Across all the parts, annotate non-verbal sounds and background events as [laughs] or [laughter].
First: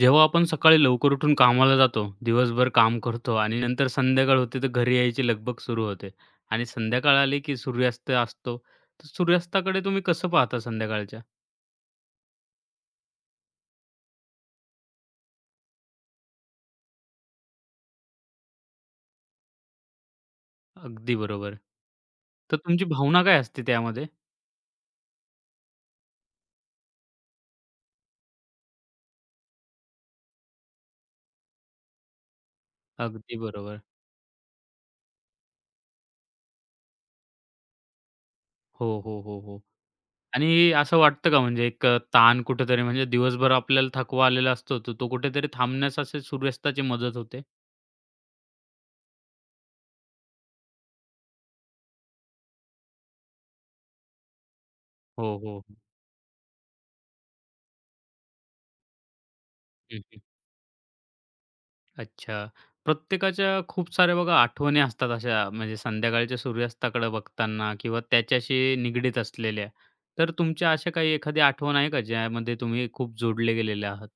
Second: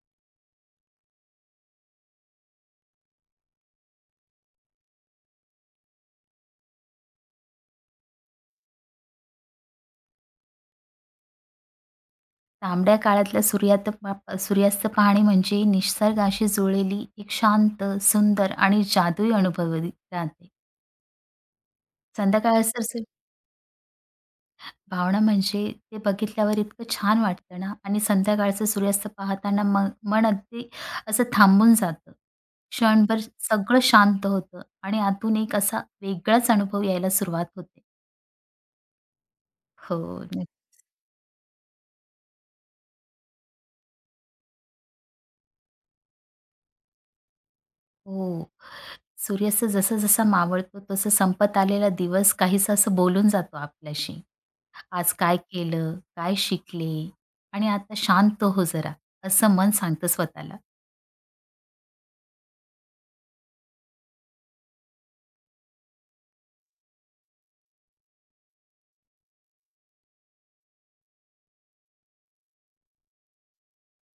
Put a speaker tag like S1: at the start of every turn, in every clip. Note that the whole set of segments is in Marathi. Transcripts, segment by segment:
S1: जेव्हा आपण सकाळी लवकर उठून कामाला जातो, दिवसभर काम करतो आणि नंतर संध्याकाळ होते तर घरी यायची लगबग सुरू होते आणि संध्याकाळ आली की सूर्यास्त असतो. तर सूर्यास्ताकडे तुम्ही कसं पाहता संध्याकाळच्या?
S2: तांबड्या काळातला सूर्यास्त पाहणे म्हणजे निसर्गाशी जुळलेली एक शांत सुंदर आणि जादुई अनुभवली राहते.
S1: अगदी बरोबर. तर
S2: संध्याकाळचं
S1: तुमची
S2: सु-
S1: भावना काय असते त्यामध्ये?
S2: भावना म्हणजे ते बघितल्यावर इतकं छान वाटतं ना. आणि संध्याकाळचं सूर्यास्त पाहताना मन मन अगदी असं थांबून जातं क्षणभर.
S1: अगदी
S2: सगळं
S1: बरोबर.
S2: शांत होतं आणि आतून एक असा वेगळाच अनुभव यायला सुरुवात होते.
S1: हो, हो, हो, हो.
S2: हो. न-
S1: आणि असं वाटतं का म्हणजे एक ताण कुठेतरी म्हणजे दिवसभर आपल्याला थकवा आलेला असतो, तर तो कुठेतरी थांबण्यास असे सूर्यास्ताची मदत होते?
S2: हो. सूर्यास्त जसा-जसा मावळतो, तसं संपत आलेला दिवस काहीसा असं बोलून जातो आपल्याशी. आज
S1: हो,
S2: काय
S1: हो.
S2: केलं? काय शिकले? आणि आता शांत हो जरा, असं मन
S1: हं,
S2: सांगतं स्वतःला.
S1: अच्छा. प्रत्येकाच्या खूप साऱ्या बघा आठवणी असतात अशा म्हणजे संध्याकाळच्या सूर्यास्ताकडे बघताना किंवा त्याच्याशी निगडीत असलेल्या. तर तुमच्या अशा काही एखादी आठवण आहे का ज्यामध्ये तुम्ही खूप जोडले गेलेले आहात?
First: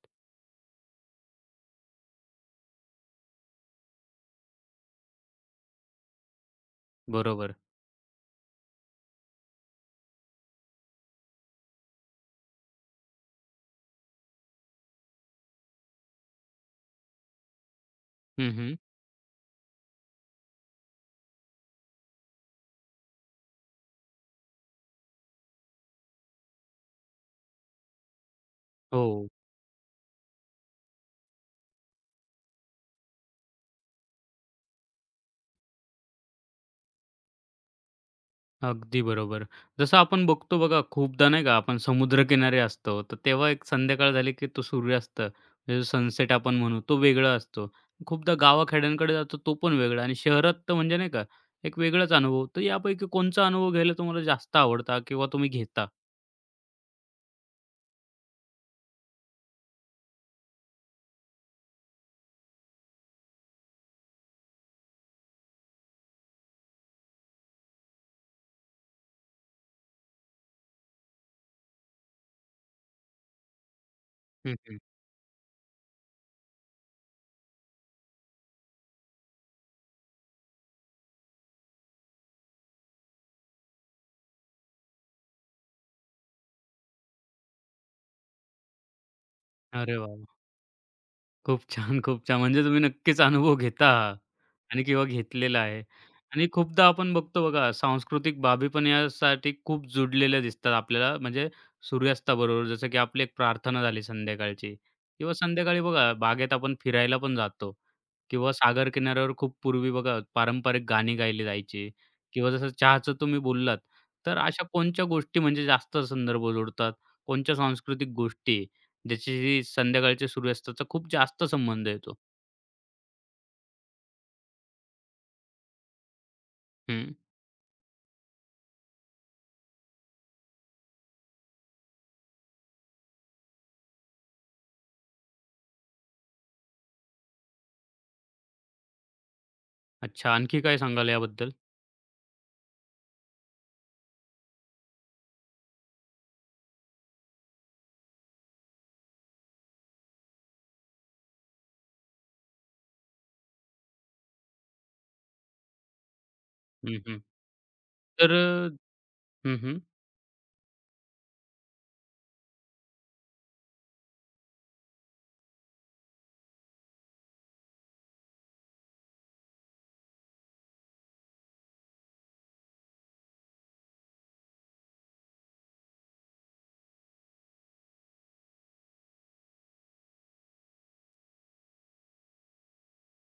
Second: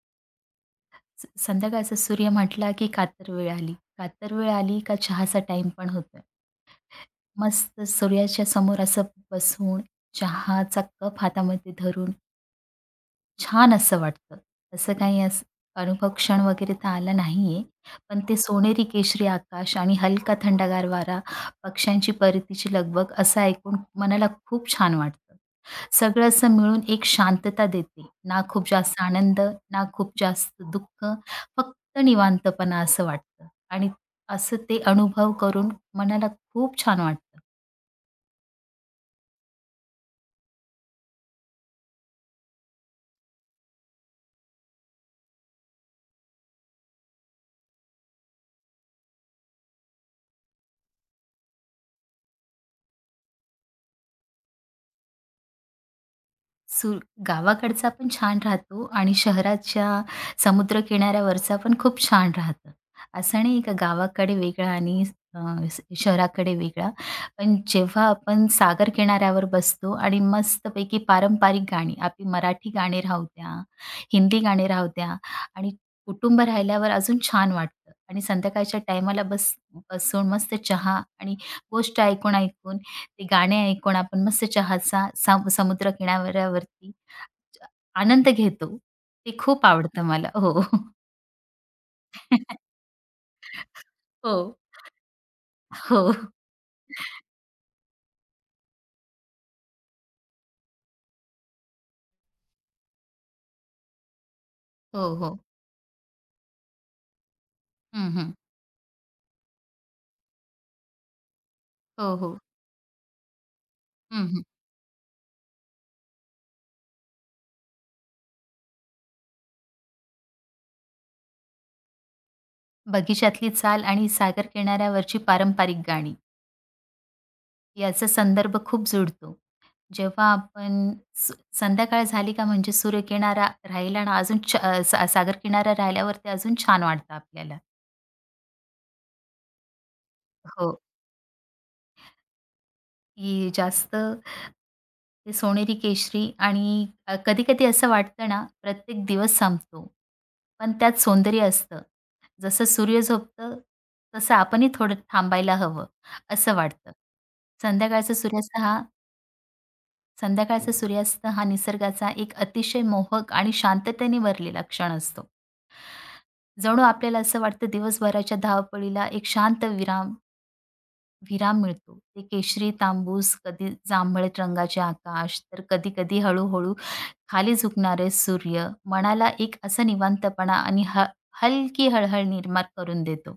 S2: संध्याकाळचा सूर्य म्हटला, की कातर वेळ आली. कातर वेळ आली का चहाचा टाईम पण होतोय.
S1: बरोबर.
S2: मस्त सूर्याच्या समोर असं बसून, चहाचा कप हातामध्ये धरून छान असं वाटतं. तसं काही असं अनुभव क्षण वगैरे तर आला नाहीये. पण ते
S1: हं, हं.
S2: सोनेरी केशरी आकाश आणि हलका थंडगार वारा, पक्ष्यांची परतीची लगबग असं ऐकून मनाला खूप छान वाटतं. सगळं असं मिळून एक शांतता देते. ना खूप जास्त
S1: हो.
S2: आनंद, ना खूप जास्त दुःख, फक्त निवांतपणा असं वाटतं. आणि असं ते अनुभव करून मनाला खूप छान वाटतं.
S1: अगदी बरोबर. जसं आपण बघतो बघा खूपदा नाही का आपण समुद्रकिनारी असतो, तर तेव्हा एक संध्याकाळ झाली की तो सूर्यास्त म्हणजे सनसेट आपण म्हणू तो वेगळा असतो. खूपदा गावाखेड्यांकडे जातो तो पण वेगळा आणि शहरात तर म्हणजे नाही का एक वेगळाच अनुभव. तर यापैकी कोणचा अनुभव घ्यायला तुम्हाला जास्त आवडता किंवा तुम्ही घेता?
S2: सु गावाकडचा पण छान राहतो आणि शहराच्या समुद्रकिनाऱ्यावरचा पण खूप छान राहतं. असं नाही का गावाकडे वेगळा आणि अ, शहराकडे वेगळा. पण जेव्हा आपण सागर किनाऱ्यावर बसतो आणि मस्तपैकी पारंपरिक गाणी, आपली मराठी गाणी राहू द्या, हिंदी
S1: हं,
S2: गाणी
S1: हं.
S2: राहू द्या, आणि कुटुंब राहिल्यावर अजून छान वाटतं. आणि संध्याकाळच्या टायमाला बसून मस्त चहा आणि गोष्ट ऐकून-ऐकून ते गाणे ऐकून आपण मस्त चहाचा समुद्र किनाऱ्यावरती आनंद घेतो. ते खूप
S1: अरे
S2: आवडतं
S1: वाह!
S2: मला.
S1: वाह!
S2: हो.
S1: खूप छान, खूप छान. म्हणजे
S2: [laughs]
S1: तुम्ही नक्कीच अनुभव घेता.
S2: हो,
S1: आणि किंवा घेतलेला आहे.
S2: हो.
S1: आणि खूपदा आपण बघतो बघा, सांस्कृतिक बाबी पण यासाठी खूप जुडलेल्या दिसतात आपल्याला, म्हणजे सूर्यास्ताबरोबर. जसं की आपली एक प्रार्थना झाली संध्याकाळची
S2: हो,
S1: किंवा
S2: हो.
S1: संध्याकाळी बघा बागेत आपण फिरायला पण जातो
S2: हं, हं.
S1: किंवा सागर किनाऱ्यावर खूप पूर्वी बघा पारंपरिक गाणी गायली जायची
S2: हो, हो.
S1: किंवा जसं चहाचं तुम्ही बोललात,
S2: हं,
S1: तर
S2: हं.
S1: अशा कोणत्या गोष्टी म्हणजे जास्त संदर्भ जोडतात? कोणत्या सांस्कृतिक गोष्टी ज्याच्याशी संध्याकाळच्या सूर्यास्ताचा खूप जास्त संबंध येतो?
S2: बगीचातली चाल आणि सागर किनाऱ्यावरची पारंपरिक गाणी
S1: हं.
S2: याचा संदर्भ खूप जुळतो. जेव्हा आपण स संध्याकाळ झाली का म्हणजे सूर्यकिनारा राहिला ना अजून सागर किनारा राहिल्यावर ते अजून छान वाटतं आपल्याला.
S1: अच्छा. आणखी काय
S2: हो.
S1: सांगाल याबद्दल?
S2: की जास्त ते सोनेरी केशरी आणि कधी-कधी असं वाटतं ना, प्रत्येक दिवस संपतो, पण त्यात सौंदर्य असतं. जसं सूर्य झोपतं, तसं आपणही थोडं थांबायला हवं, असं वाटतं.
S1: हं, हं.
S2: संध्याकाळचा
S1: तर
S2: सूर्यास्त हा
S1: हं,
S2: संध्याकाळचा सूर्यास्त हा निसर्गाचा एक अतिशय मोहक आणि शांततेने भरलेला क्षण असतो. जणू आपल्याला असं वाटतं दिवसभराच्या धावपळीला एक शांत विराम विराम मिळतो. ते केशरी तांबूस, कधी जांभळट रंगाचे आकाश, तर कधी-कधी हळू-हळू खाली झुकणारे सूर्य मनाला एक असा निवांतपणा आणि हलकी हळहळ निर्माण करून देतो.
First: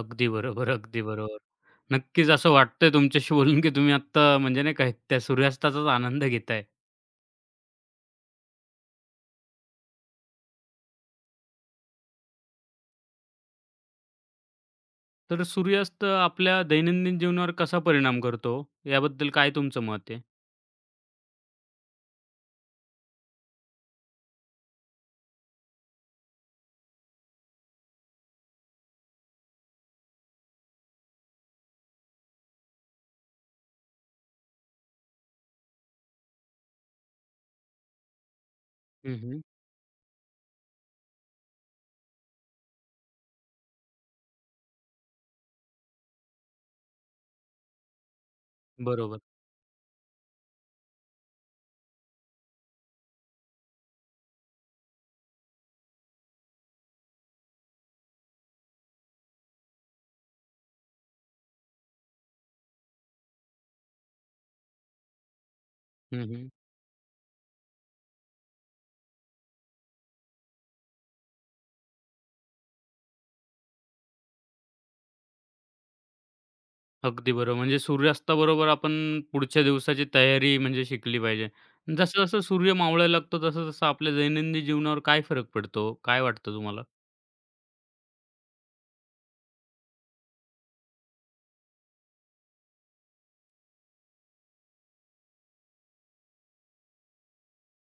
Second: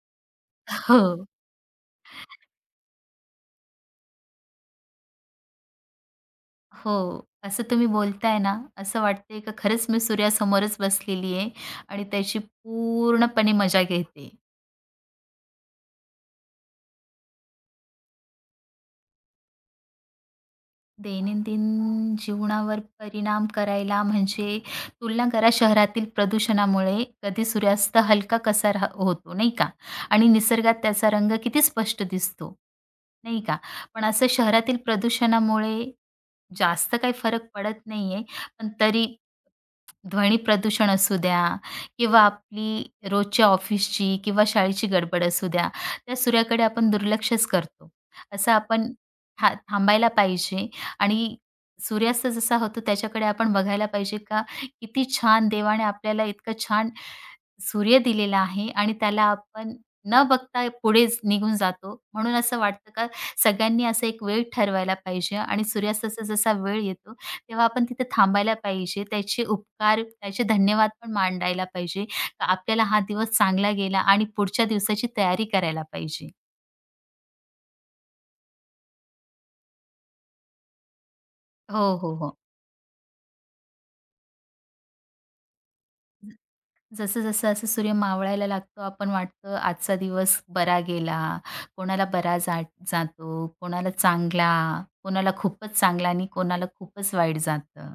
S1: अगदी बरोबर, अगदी
S2: हो.
S1: बरोबर. नक्कीच असं वाटतंय तुमच्याशी बोलून, की तुम्ही आत्ता म्हणजे नाही का त्या सूर्यास्ताचाच आनंद घेताय.
S2: हो. असं तुम्ही बोलताय ना, असं वाटतंय का खरंच मी सूर्यासमोरच बसलेली आहे आणि त्याची पूर्णपणे मजा घेते.
S1: तर सूर्यास्त आपल्या दैनंदिन जीवनावर कसा परिणाम करतो, याबद्दल काय तुमचं मत आहे?
S2: दैनंदिन जीवनावर परिणाम करायला म्हणजे तुलना करा शहरातील प्रदूषणामुळे कधी सूर्यास्त हलका कसा होतो नाही का, आणि निसर्गात त्याचा रंग किती स्पष्ट दिसतो नाही का. पण असं शहरातील प्रदूषणामुळे जास्त काही फरक पडत नाहीये. पण तरी
S1: हं,
S2: ध्वनी प्रदूषण असू द्या किंवा आपली रोजच्या ऑफिसची किंवा शाळेची गडबड असू द्या, त्या सूर्याकडे आपण दुर्लक्षच करतो. असं आपण
S1: बरोबर.
S2: थांबायला पाहिजे आणि सूर्यास्त जसा होतो त्याच्याकडे आपण बघायला पाहिजे. का किती छान देवाने आपल्याला इतकं छान सूर्य दिलेला आहे आणि त्याला आपण न बघता पुढे निघून जातो. म्हणून असं वाटतं का सगळ्यांनी असा एक वेळ ठरवायला पाहिजे आणि
S1: हं,
S2: सूर्यास्ताचा
S1: हं.
S2: जसा वेळ येतो तेव्हा आपण तिथे थांबायला पाहिजे. त्याचे उपकार, त्याचे धन्यवाद पण मांडायला पाहिजे. का आपल्याला हा दिवस चांगला गेला आणि पुढच्या दिवसाची तयारी करायला पाहिजे.
S1: अगदी बरोबर. म्हणजे सूर्यास्ताबरोबर आपण पुढच्या दिवसाची तयारी म्हणजे शिकली पाहिजे.
S2: हो, हो, हो.
S1: जसं-जसं सूर्य मावळायला लागतो, तसं-तसं आपल्या दैनंदिन जीवनावर काय फरक पडतो? काय वाटतं तुम्हाला?
S2: जसं-जसं असं सूर्य मावळायला लागतो, आपण वाटतं आजचा दिवस बरा गेला. कोणाला बरा जा जातो, कोणाला चांगला, कोणाला खूपच चांगला आणि कोणाला खूपच वाईट जातं.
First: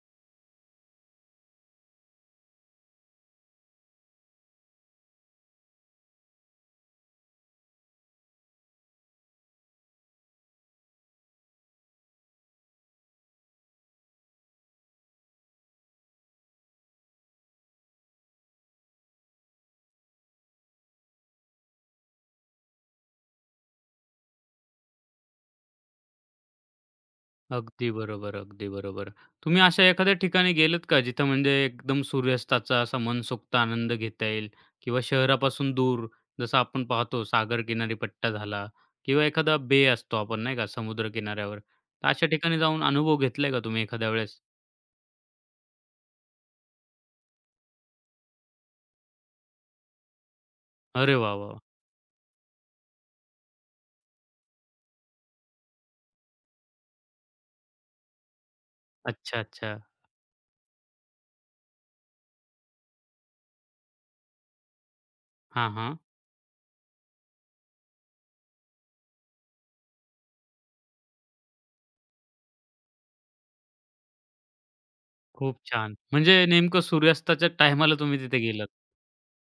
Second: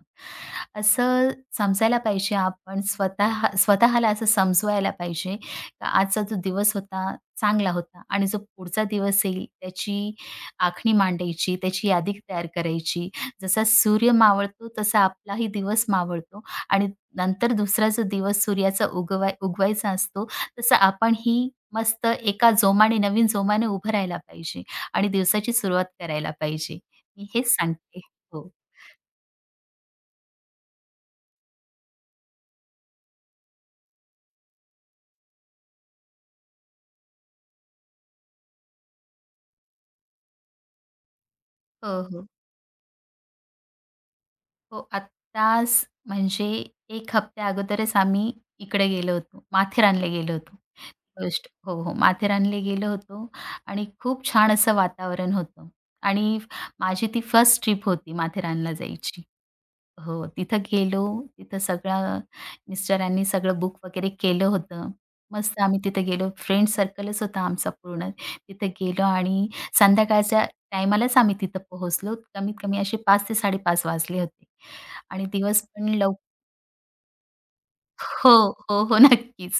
S2: असं समजायला पाहिजे. आपण स्वतः स्वतःला असं समजवायला पाहिजे, का आजचा जो दिवस होता चांगला होता आणि जो पुढचा दिवस येईल त्याची आखणी मांडायची, त्याची यादी तयार करायची. जसा सूर्य मावळतो तसा आपलाही दिवस मावळतो. आणि नंतर दुसरा जो दिवस सूर्याचा उगवायचा असतो, तसं आपण ही मस्त एका जोमाने, नवीन जोमाने उभं राहायला पाहिजे आणि दिवसाची सुरुवात करायला पाहिजे. मी हेच
S1: अगदी
S2: सांगते.
S1: बरोबर,
S2: हो.
S1: अगदी बरोबर. तुम्ही अशा एखाद्या ठिकाणी गेलेत का जिथं म्हणजे एकदम सूर्यास्ताचा असा मनसोक्त आनंद घेता येईल किंवा शहरापासून दूर जसं आपण पाहतो सागर किनारी पट्टा झाला किंवा एखादा बे असतो आपण नाही का समुद्र किनाऱ्यावर.
S2: हो,
S1: तर अशा
S2: हो.
S1: ठिकाणी जाऊन अनुभव घेतलाय का तुम्ही एखाद्या वेळेस?
S2: हो, आत्ताच म्हणजे 1 हफ्त्या अगोदरच आम्ही इकडे गेलो होतो, माथेरानला गेलो होतो.
S1: अरे वाह,
S2: गोष्ट
S1: वाह!
S2: हो, हो. माथेरानला गेलो होतो आणि खूप छान असं वातावरण होतं. आणि माझी ती फर्स्ट ट्रिप होती माथेरानला जायची.
S1: अच्छा, अच्छा.
S2: हो, तिथं गेलो. तिथं सगळं मिस्टरांनी सगळं बुक वगैरे केलं होतं. मस्त
S1: हां,
S2: आम्ही
S1: हां.
S2: तिथे गेलो. फ्रेंड सर्कलच होता आमचा पूर्ण. तिथे गेलो आणि संध्याकाळच्या टायमालाच आम्ही तिथं पोहोचलो. कमीत कमी असे 5 ते 5:30 वाजले होते. आणि
S1: खूप
S2: दिवस पण
S1: छान.
S2: लवकर.
S1: म्हणजे नेमकं सूर्यास्ताच्या टायमाला तुम्ही
S2: हो,
S1: तिथे गेलात.
S2: हो, हो. [laughs] नक्कीच.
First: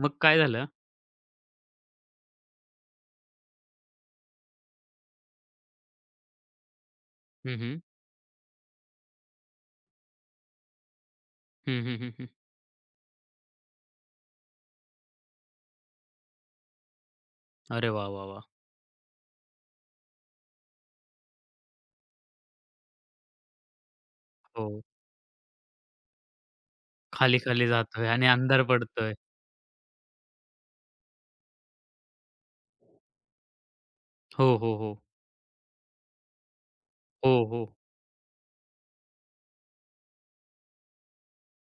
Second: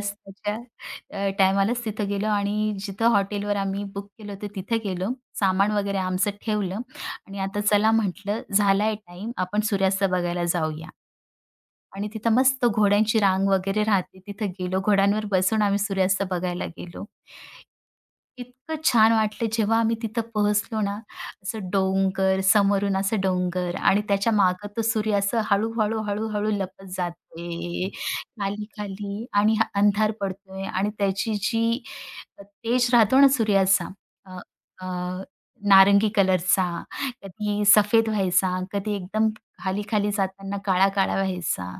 S1: मग काय झालं?
S2: टायमालाच तिथं गेलो. आणि जिथं हॉटेलवर आम्ही बुक केलं होतं तिथं गेलो. सामान वगैरे आमचं ठेवलं आणि
S1: हं,
S2: आता
S1: हं.
S2: चला म्हटलं झालाय टाईम आपण सूर्यास्त बघायला जाऊया.
S1: हं,
S2: आणि
S1: हं, हं,
S2: तिथं मस्त घोड्यांची रांग वगैरे राहते. तिथं गेलो. घोड्यांवर बसून आम्ही सूर्यास्त बघायला गेलो.
S1: अरे वाह, वाह, वाह!
S2: इतकं छान वाटलं जेव्हा आम्ही तिथं पोहोचलो ना, असं डोंगर, समोरून असं डोंगर आणि त्याच्या मागं
S1: हो.
S2: तो सूर्य असं हळू-हळू, हळू-हळू लपत
S1: खाली-खाली
S2: जातोय
S1: जातोय आणि अंधार पडतोय.
S2: खाली-खाली. आणि हा अंधार पडतोय आणि त्याची जी तेज राहतो ना सूर्याचा, अ,
S1: हो, हो,
S2: अ,
S1: हो.
S2: नारंगी कलरचा,
S1: हो,
S2: कधी
S1: हो.
S2: सफेद व्हायचा, कधी एकदम खाली-खाली जाताना काळा-काळा व्हायचा.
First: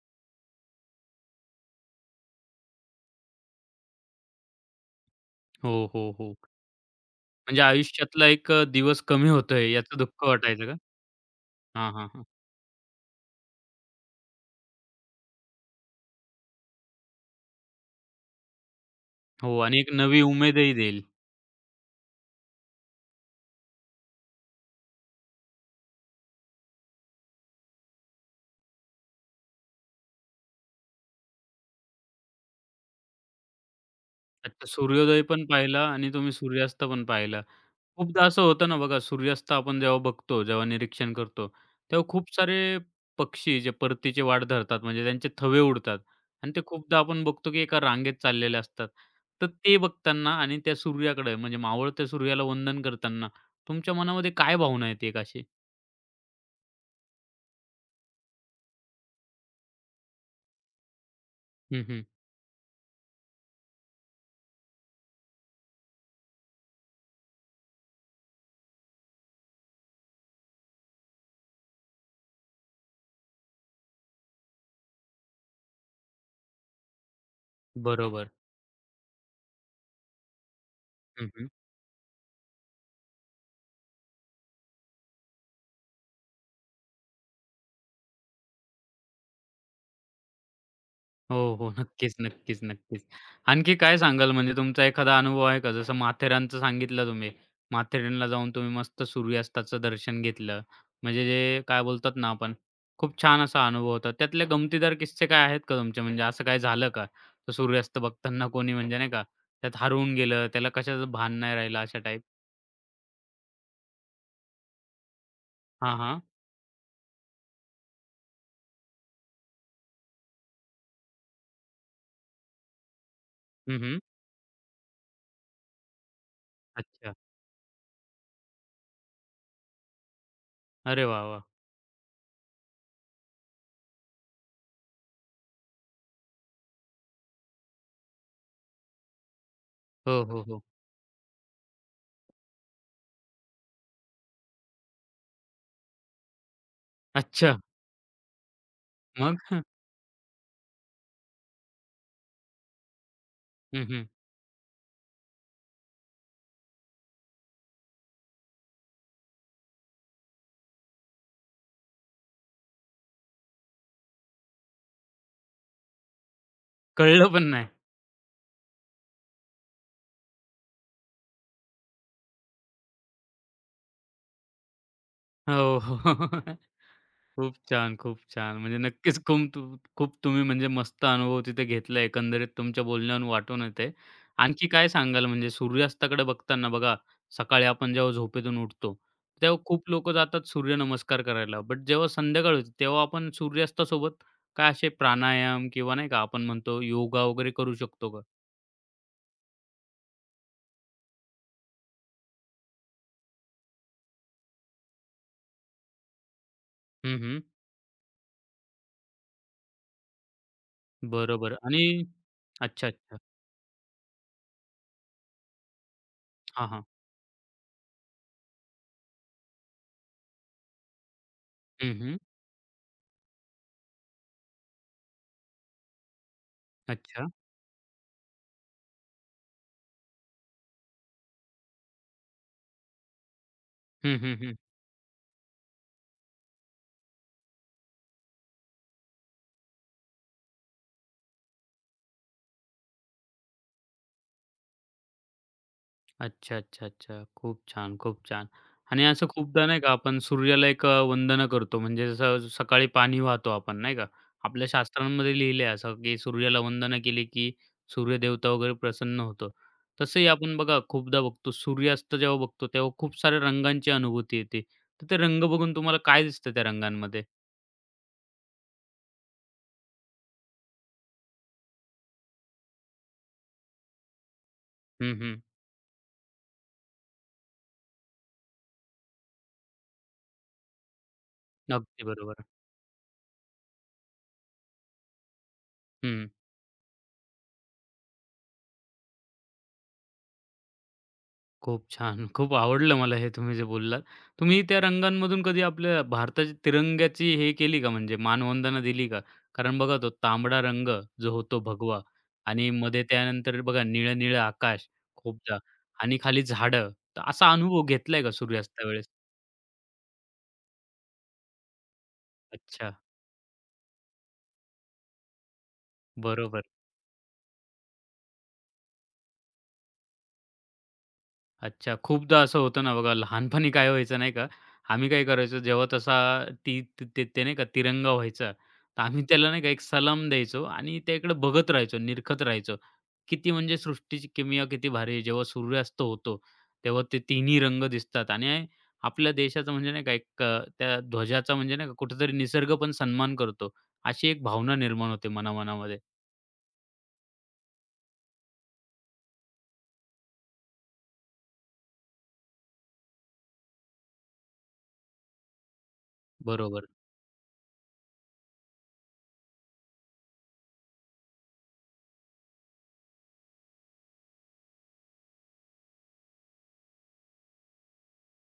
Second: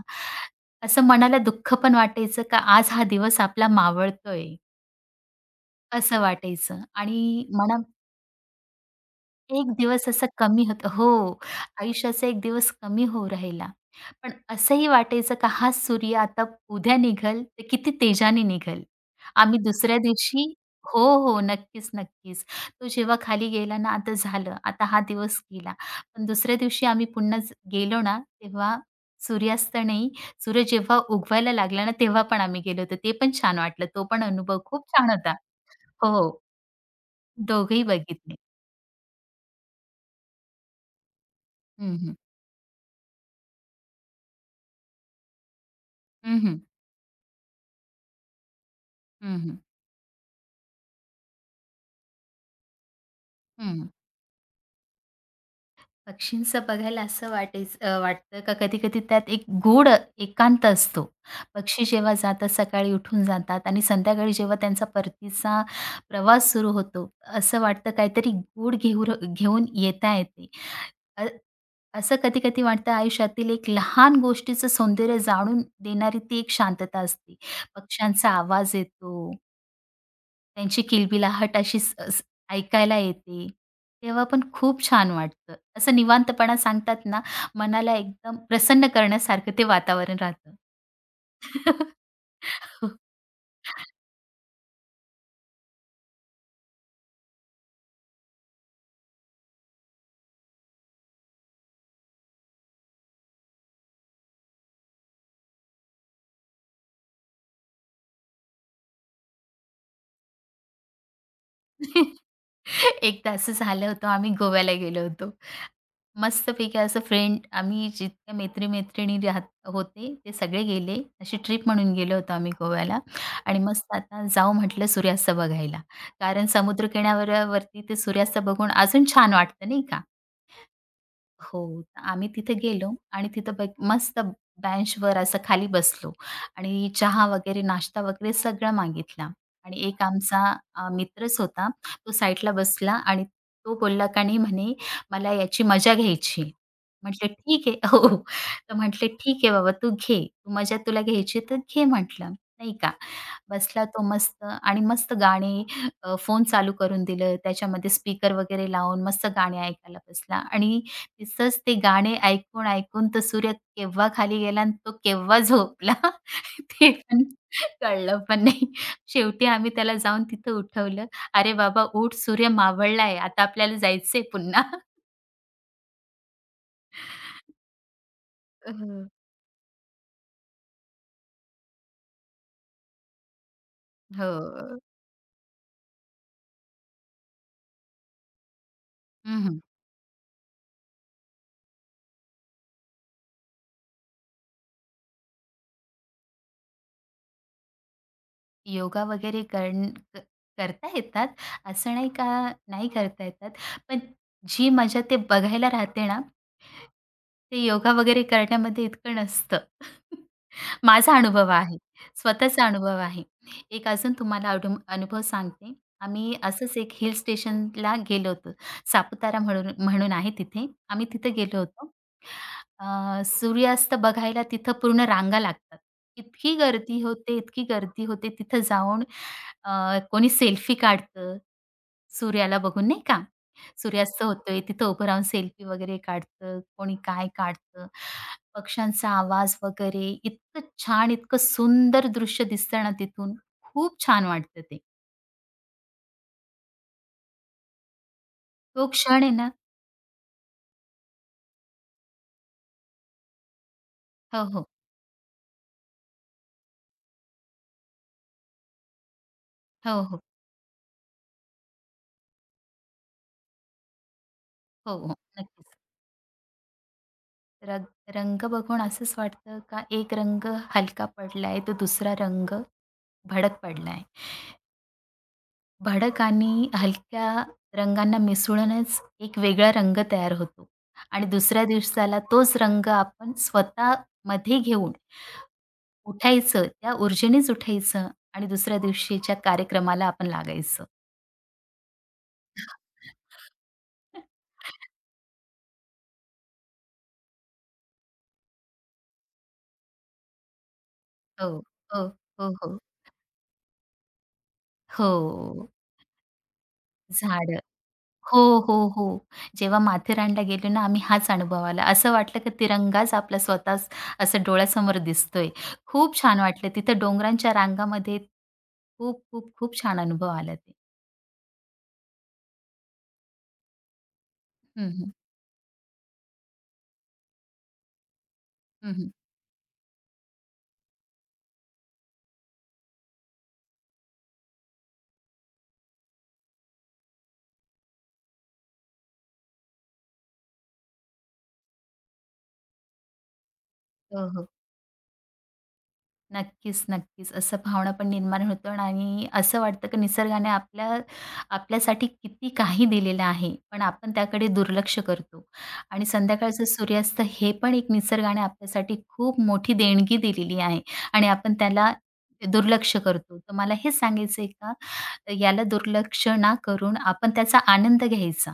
S2: असं मनाला दुःख पण वाटायचं का आज हा दिवस आपला मावळतोय.
S1: हो, हो,
S2: असं
S1: हो.
S2: वाटायचं आणि
S1: म्हणजे
S2: म्हणा
S1: आयुष्यातला एक दिवस कमी होतोय
S2: एक
S1: याचं
S2: दिवस
S1: दुःख
S2: असा कमी
S1: वाटायचं का?
S2: होतो हो,
S1: हां, हां, हां.
S2: आयुष्याचा एक दिवस कमी होऊ राहिला. पण असंही वाटायचं का हा सूर्य आता उद्या निघेल तर किती तेजाने निघल.
S1: हो
S2: आम्ही
S1: आणि एक
S2: दुसऱ्या
S1: नवी
S2: दिवशी
S1: उमेदही
S2: हो,
S1: देईल.
S2: हो. नक्कीच, नक्कीच. तो जेव्हा खाली गेला ना आता झालं, आता हा दिवस गेला. पण दुसऱ्या दिवशी आम्ही पुन्हा गेलो ना तेव्हा सूर्यास्त नाही, सूर्य जेव्हा उगवायला लागला ना तेव्हा पण आम्ही गेलो होतो. ते पण छान वाटलं. तो पण अनुभव
S1: अच्छा,
S2: खूप छान
S1: सूर्योदय
S2: होता.
S1: पण पाहिला आणि
S2: हो.
S1: तुम्ही
S2: हो.
S1: सूर्यास्त पण पाहिला.
S2: दोघेही
S1: खूपदा
S2: बघितले.
S1: असं होतं ना बघा, सूर्यास्त आपण जेव्हा बघतो, जेव्हा निरीक्षण करतो,
S2: हं,
S1: तेव्हा
S2: हं.
S1: खूप सारे पक्षी जे परतीची वाट धरतात, म्हणजे त्यांचे थवे उडतात
S2: हं,
S1: आणि
S2: हं.
S1: ते खूपदा आपण बघतो की एका रांगेत चाललेले असतात.
S2: हं,
S1: तर
S2: हं.
S1: ते बघताना आणि त्या सूर्याकडे म्हणजे मावळत्या सूर्याला वंदन करताना
S2: हं, हं.
S1: तुमच्या मनामध्ये काय भावना येते एक अशी?
S2: पक्षींचं बघायला असं वाटायचं. वाटतं का कधी-कधी त्यात एक गूढ एकांत असतो.
S1: हं,
S2: पक्षी
S1: हं.
S2: जेव्हा जातात, सकाळी उठून जातात आणि संध्याकाळी जेव्हा त्यांचा परतीचा प्रवास सुरू होतो, असं वाटतं काहीतरी गूढ घेऊन येत आहेत ते. अ, असं कधी-कधी वाटतं आयुष्यातील एक लहान गोष्टीचं सौंदर्य जाणून देणारी ती एक शांतता असते. पक्ष्यांचा
S1: बरोबर.
S2: आवाज येतो. त्यांची किलबिलाहट अशी स स ऐकायला येते. तेव्हा पण खूप छान वाटतं. असं निवांतपणा सांगतात ना, मनाला एकदम प्रसन्न करण्यासारखं ते वातावरण राहतं.
S1: हो, हो.
S2: [laughs]
S1: नक्कीच, नक्कीच,
S2: हो.
S1: नक्कीच. आणखी काय सांगाल म्हणजे तुमचा एखादा अनुभव आहे का? जसं माथेरानचं सांगितलं तुम्ही. माथेरानला जाऊन तुम्ही मस्त सूर्यास्ताचं दर्शन घेतलं. म्हणजे जे काय बोलतात ना आपण, खूप छान असा अनुभव होता. त्यातले गमतीदार किस्से काय आहेत का तुमचे? म्हणजे असं काय झालं का? तर सूर्यास्त बघताना कोणी म्हणजे नाही का, त्यात हरवून गेलं, त्याला कशाचं भान नाही राहिलं अशा टाईप?
S2: एकदा असं झालं होतं, आम्ही गोव्याला गेलो होतो.
S1: हां, हां.
S2: मस्तपैकी असं फ्रेंड आम्ही जितक्या मैत्री-मैत्रिणी होते, ते सगळे गेले. अशी ट्रिप म्हणून गेलो होतो आम्ही गोव्याला आणि
S1: हं,
S2: मस्त
S1: हं.
S2: आता जाऊ म्हटलं सूर्यास्त बघायला. कारण
S1: अच्छा.
S2: समुद्रकिनाऱ्यावरती ते सूर्यास्त बघून अजून छान वाटतं नाही का?
S1: अरे वाह, वाह!
S2: हो. आम्ही तिथे गेलो आणि तिथं मस्त बेंचवर असं खाली बसलो आणि चहा वगैरे, नाश्ता वगैरे सगळा मागितला. आणि एक
S1: हो, हो,
S2: आमचा
S1: हो.
S2: मित्रच होता. तो साईडला बसला आणि तो बोलला का नाही म्हणे, "मला याची मजा घ्यायची आहे." म्हटलं,
S1: अच्छा.
S2: "ठीक आहे." हो, हो. तर म्हटले, "ठीक आहे
S1: मग?
S2: बाबा, तू घे. तू मजा तुला घ्यायची तर घे," म्हटलं, नाही का.
S1: हं,
S2: बसला तो
S1: हं.
S2: मस्त आणि मस्त गाणे, फोन चालू करून दिलं. त्याच्यामध्ये स्पीकर वगैरे लावून मस्त गाणे ऐकायला बसला. आणि तिथंच ते गाणे ऐकून-ऐकून तो सूर्य केव्हा खाली गेला आणि तो केव्हा झोपला [laughs] ते पण
S1: कळलं पण नाही.
S2: कळलं पण नाही. शेवटी आम्ही त्याला जाऊन तिथं उठवलं. "अरे बाबा उठ, सूर्य मावळलाय. आता आपल्याला जायचंय पुन्हा." हं.
S1: हो. हो [laughs] खूप छान, खूप छान. म्हणजे नक्कीच
S2: [laughs]
S1: खूप तुम्ही म्हणजे मस्त अनुभव तिथे घेतला एकंदरीत तुमच्या बोलण्यावरून वाटून येतंय. आणखी
S2: हो.
S1: काय सांगाल म्हणजे सूर्यास्ताकडे बघताना बघा, सकाळी आपण जेव्हा झोपेतून उठतो, तेव्हा
S2: हं,
S1: खूप लोकं जातात सूर्यनमस्कार करायला. बट जेव्हा संध्याकाळ होते तेव्हा आपण सूर्यास्तासोबत काय असे प्राणायाम किंवा नाही का आपण म्हणतो योगा वगैरे करू शकतो का?
S2: योगा वगैरे करण क करता येतात. असं नाही का, नाही करता येतात. पण जी मजा ते बघायला राहते ना,
S1: हं, हं.
S2: ते योगा वगैरे करण्यामध्ये इतकं नसतं. [laughs] माझा अनुभव
S1: बरोबर
S2: आहे.
S1: आणि
S2: स्वतःचा
S1: अच्छा,
S2: अनुभव
S1: अच्छा.
S2: आहे. एक अजून तुम्हाला अनुभव सांगते. आम्ही
S1: हां,
S2: असंच
S1: हां.
S2: एक हिल स्टेशनला गेलो होतो. सापुतारा म्हणून म्हणून आहे तिथे. आम्ही तिथे गेलो होतो.
S1: हं, हं.
S2: सूर्यास्त बघायला तिथं पूर्ण रांगा लागतात. इतकी गर्दी
S1: अच्छा.
S2: होते, इतकी गर्दी होते. तिथं जाऊन कोणी सेल्फी काढतं सूर्याला बघून नाही का?
S1: हं,
S2: सूर्यास्त
S1: हं, हं.
S2: होतोय, तिथं उभं राहून सेल्फी वगैरे काढतं, कोणी काय काढतं, पक्ष्यांचा आवाज वगैरे इतकं छान, इतकं सुंदर दृश्य दिसतं ना तिथून, खूप छान वाटतं ते.
S1: अच्छा, अच्छा, अच्छा. खूप छान, खूप छान.
S2: तो
S1: आणि
S2: क्षण
S1: असं
S2: आहे ना.
S1: खूपदा नाही का आपण सूर्याला एक वंदन करतो म्हणजे जसं सकाळी पाणी वाहतो आपण नाही का?
S2: हो,
S1: आपल्या
S2: हो.
S1: शास्त्रांमध्ये लिहिलं असं, की सूर्याला वंदना केली की सूर्यदेवता वगैरे प्रसन्न होतो.
S2: हो, हो.
S1: तसंही आपण बघा खूपदा बघतो सूर्यास्त जेव्हा बघतो तेव्हा खूप साऱ्या रंगांची अनुभूती येते.
S2: हो,
S1: तर ते
S2: हो.
S1: रंग बघून
S2: नक्कीच.
S1: तुम्हाला काय दिसतं त्या रंगांमध्ये?
S2: रग रंग बघून असंच वाटतं का एक रंग हलका पडलाय, तर दुसरा रंग भडक पडलाय.
S1: हं, हं.
S2: भडक आणि हलक्या रंगांना मिसळूनच एक वेगळा रंग तयार होतो. आणि दुसऱ्या
S1: अगदी
S2: दिवसाला
S1: बरोबर.
S2: तोच रंग आपण स्वतःमध्ये घेऊन
S1: हं.
S2: उठायचं, त्या ऊर्जेनेच उठायचं आणि दुसऱ्या दिवशीच्या कार्यक्रमाला आपण लागायचं.
S1: खूप छान. खूप आवडलं मला हे तुम्ही जे बोललात. तुम्ही त्या
S2: [laughs]
S1: रंगांमधून कधी आपल्या भारताच्या तिरंग्याची हे केली का म्हणजे मानवंदना दिली का? कारण बघा तो तांबडा रंग जो
S2: हो,
S1: होतो भगवा
S2: हो, हो,
S1: आणि
S2: हो,
S1: मध्ये त्यानंतर बघा निळं-निळं आकाश खूपदा
S2: हो.
S1: आणि खाली झाडं. तर असा
S2: झाडं.
S1: अनुभव घेतलाय का
S2: हो, हो,
S1: सूर्यास्तावेळेस?
S2: हो. जेव्हा माथेरानला गेलो ना आम्ही हाच अनुभव आला. असं वाटलं की
S1: अच्छा.
S2: तिरंगाच आपला स्वतःच असं डोळ्यासमोर दिसतोय. खूप छान
S1: बरोबर.
S2: वाटलं तिथं डोंगरांच्या रांगामध्ये. खूप, खूप, खूप छान अनुभव आला ते.
S1: अच्छा. खूपदा असं होतं ना बघा, लहानपणी काय व्हायचं नाही का,
S2: हं,
S1: आम्ही
S2: हं.
S1: काय करायचो जेव्हा तसा ती ते ते ते नाही का तिरंगा व्हायचा, तर
S2: हं,
S1: आम्ही त्याला नाही का एक सलाम द्यायचो आणि त्याकडे बघत राहायचो, निरखत राहायचो. किती म्हणजे सृष्टीची किमया किती भारी आहे. जेव्हा सूर्यास्त होतो, तेव्हा ते तिन्ही रंग दिसतात आणि आपल्या देशाचा म्हणजे नाही का एक त्या ध्वजाचा म्हणजे नाही का कुठेतरी निसर्ग पण सन्मान करतो. अशी
S2: हो,
S1: एक
S2: हो.
S1: भावना निर्माण होते मनामनामध्ये.
S2: नक्कीच, नक्कीच. असं भावना पण निर्माण होतं आणि असं वाटतं की निसर्गाने आपल्यासाठी किती काही दिलेलं आहे, पण आपण त्याकडे दुर्लक्ष करतो. आणि संध्याकाळचं
S1: बरोबर.
S2: सूर्यास्त हे पण एक निसर्गाने आपल्यासाठी खूप मोठी देणगी दिलेली आहे. आणि आपण त्याला दुर्लक्ष करतो. तर मला हे सांगायचं आहे का, याला दुर्लक्ष ना करून आपण त्याचा आनंद घ्यायचा.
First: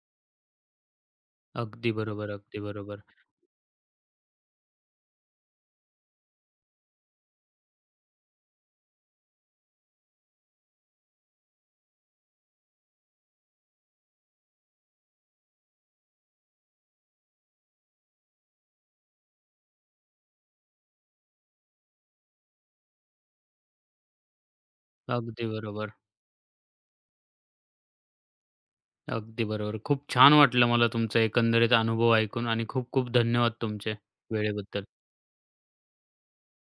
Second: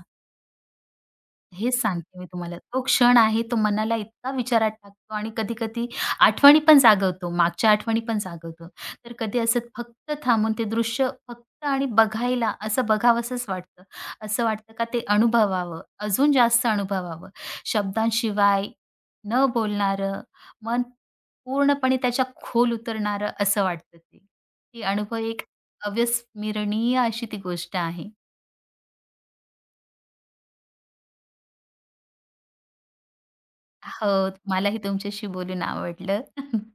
S2: हेच
S1: अगदी
S2: सांगते मी
S1: बरोबर,
S2: तुम्हाला.
S1: अगदी
S2: तो
S1: बरोबर,
S2: क्षण आहे तो मनाला इतका विचारात टाकतो. आणि कधी-कधी आठवणी पण जागवतो, मागच्या आठवणी पण जागवतो. तर कधी असं फक्त थांबून ते दृश्य फक्त आणि बघायला असं बघावसंच वाटतं. असं वाटतं का ते अनुभवावं, अजून जास्त अनुभवावं. शब्दांशिवाय न बोलणारं, मन पूर्णपणे त्याच्या खोल उतरणारं असं वाटतं ते. ती अनुभव एक
S1: अगदी बरोबर.
S2: अविस्मरणीय अशी ती गोष्ट आहे.
S1: अगदी बरोबर. खूप छान वाटलं मला तुमचा एकंदरीत अनुभव ऐकून आणि खूप खूप धन्यवाद तुमचे
S2: हो, मलाही
S1: वेळेबद्दल.
S2: तुमच्याशी बोलून आवडलं. [laughs]